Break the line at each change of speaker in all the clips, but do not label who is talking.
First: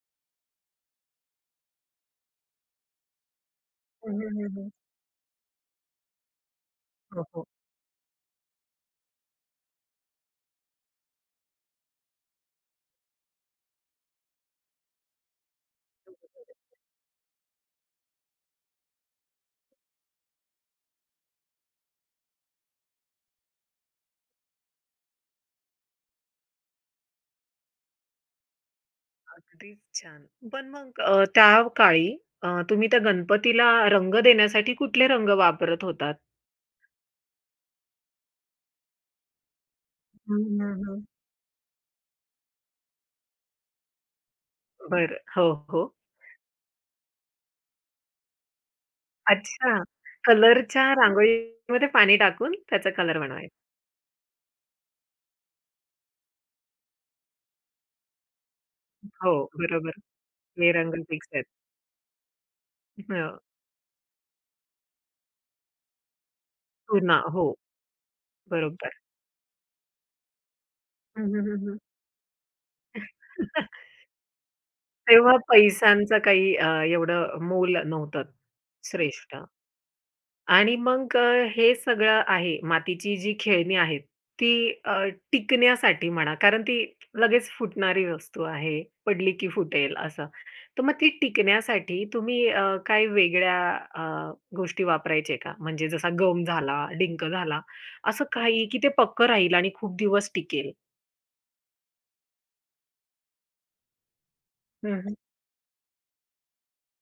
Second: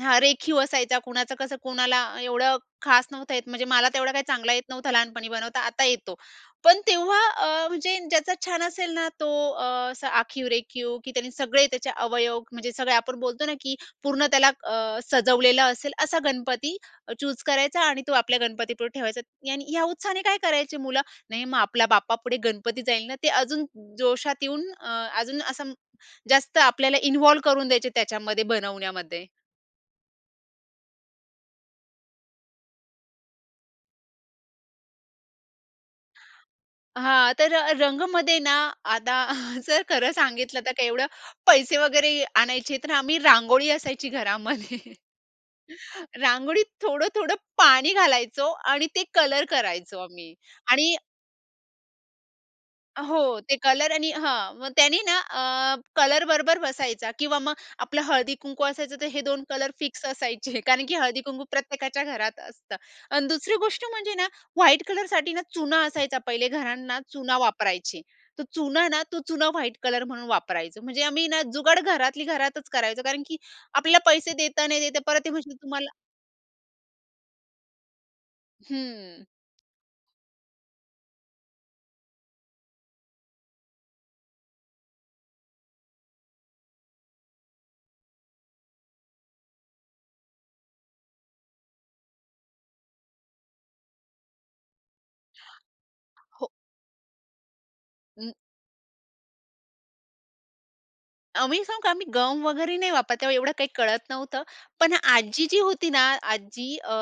हां, रेखीव असायचा, कुणाचं कसं कोणाला एवढं खास नव्हतं येत, म्हणजे मला तेवढा
हं,
काही
हं, हं,
चांगला येत
हं.
नव्हता लहानपणी बनवता, आता येतो. पण तेव्हा
हो, हो.
अ, म्हणजे ज्याचा छान असेल ना, तो अ, असा आखीव-रेखीव की त्याने सगळे त्याचे अवयव म्हणजे सगळे आपण बोलतो ना, की पूर्ण त्याला अ, सजवलेलं असेल, असा
[unintelligible]
गणपती अ, चूज करायचा आणि तो आपल्या गणपतीपुढे ठेवायचा आणि ह्या उत्साहाने काय करायचे मुलं, "नाही मग आपल्या बाप्पापुढे गणपती जाईल ना," ते अजून जोशात येऊन अ, अजून असं जास्त आपल्याला इन्व्हॉल्व करून द्यायचे त्याच्यामध्ये, बनवण्यामध्ये.
अगदीच छान. पण मग अ, त्या काळी अ, तुम्ही त्या गणपतीला रंग देण्यासाठी कुठले रंग वापरत होतात?
हां, तर अ, रंगमध्ये ना आता जर खरं
हं,
सांगितलं तर
हं,
काय
हं.
एवढं पैसे वगैरे आणायचे, तर आम्ही रांगोळी असायची घरामध्ये
बरं. हो, हो.
रांगोळीत थोडं-थोडं पाणी घालायचो आणि ते कलर
अच्छा,
करायचो आम्ही.
कलरच्या
आणि
रांगोळीमध्ये पाणी टाकून त्याचा कलर
हो,
बनवायचं?
ते कलर आणि हां, मग त्यांनी ना अ, कलर बरोबर बसायचा किंवा मग आपलं हळदी-कुंकू असायचं, तर हे
हो.
दोन कलर
बरोबर,
फिक्स असायचे,
हे
कारण की
रंग फिक्स
हळदी-कुंकू
आहेत.
प्रत्येकाच्या घरात असतं आणि
हं.
दुसरी गोष्ट म्हणजे ना व्हाईट कलरसाठी ना, चुना असायचा पहिले घरांना
चुना.
चुना
हो.
वापरायची. तर चुना
बरोबर.
ना तो चुना व्हाईट कलर म्हणून वापरायचं. म्हणजे
हं,
आम्ही ना
हं, हं,
जुगाड
हं.
घरातली घरातच करायचो कारण की आपल्याला पैसे देता, नाही देता परत ते
तेव्हा
म्हणशील तुम्हाला
पैशांचं काही अ, एवढं अ, मोल नव्हतं
हम्म.
श्रेष्ठ. आणि मग अ, हे सगळं आहे मातीची जी खेळणी आहेत. ती अ, टिकण्यासाठी म्हणा कारण ती लगेच फुटणारी वस्तू आहे, पडली की फुटेल असं, तर मग ती टिकण्यासाठी तुम्ही अ, काही वेगळ्या अ, गोष्टी वापरायचे का म्हणजे जसा गम
हो.
झाला, डिंक झाला असं
हं.
काही की ते पक्कं राहील आणि खूप दिवस टिकेल?
अ, मी सांगू का, आम्ही गम वगैरे नाही वापरत. तेव्हा एवढं काही कळत नव्हतं. पण
हं, हं.
आजी जी होती ना, आज्जी अ,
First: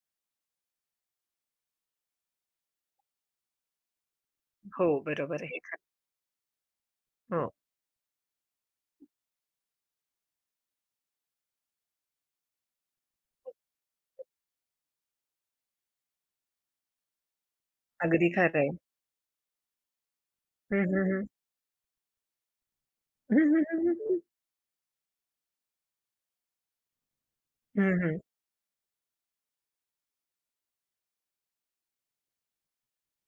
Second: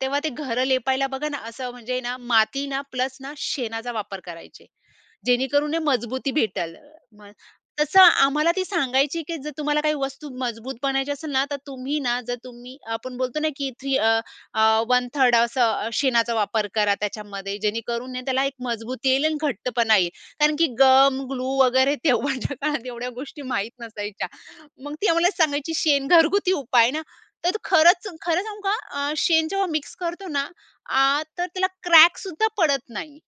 तेव्हा ते घरं लेपायला बघा ना, असं म्हणजे ना माती ना प्लस ना शेणाचा वापर करायचे,
हो, बरोबर आहे. हे
जेणेकरून
खरं.
हे मजबूती भेटेल. मग
हो.
तसं आम्हाला ती सांगायची, की जर तुम्हाला काही वस्तू मजबूत बनवायची असेल ना, तर तुम्ही ना जर तुम्ही आपण बोलतो ना की 3 अ, अ, 1/3र्ड असा अ, शेणाचा वापर करा त्याच्यामध्ये, जेणेकरून ना
अगदी
त्याला एक
खरं आहे.
मजबूती येईल आणि घट्टपणा येईल कारण की
हं, हं,
गम,
हं.
ग्लू वगैरे तेव्हाच्या काळात एवढ्या गोष्टी माहीत नसायच्या. मग ती आम्हाला सांगायची शेण घरगुती उपाय ना, तर तो
हं,
खरंच
हं.
खरं सांगू का अ, शेण जेव्हा मिक्स करतो ना, आ तर त्याला क्रॅक सुद्धा पडत नाही.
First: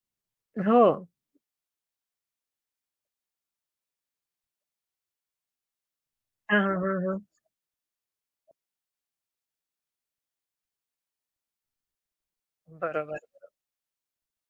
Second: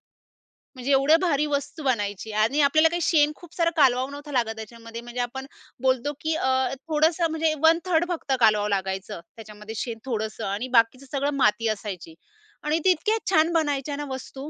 म्हणजे
हो.
एवढ्या भारी वस्तू बनायची आणि आपल्याला काही शेण खूप सारं कालवावं नव्हतं लागत त्याच्यामध्ये, म्हणजे आपण बोलतो की
हां,
अ,
हां, हां, हां.
थोडंसं म्हणजे 1/3र्ड फक्त कालवावं लागायचं त्याच्यामध्ये शेण थोडंसं आणि बाकीचं सगळं माती असायची आणि तितक्या
बरोबर.
छान बनायच्या ना वस्तू.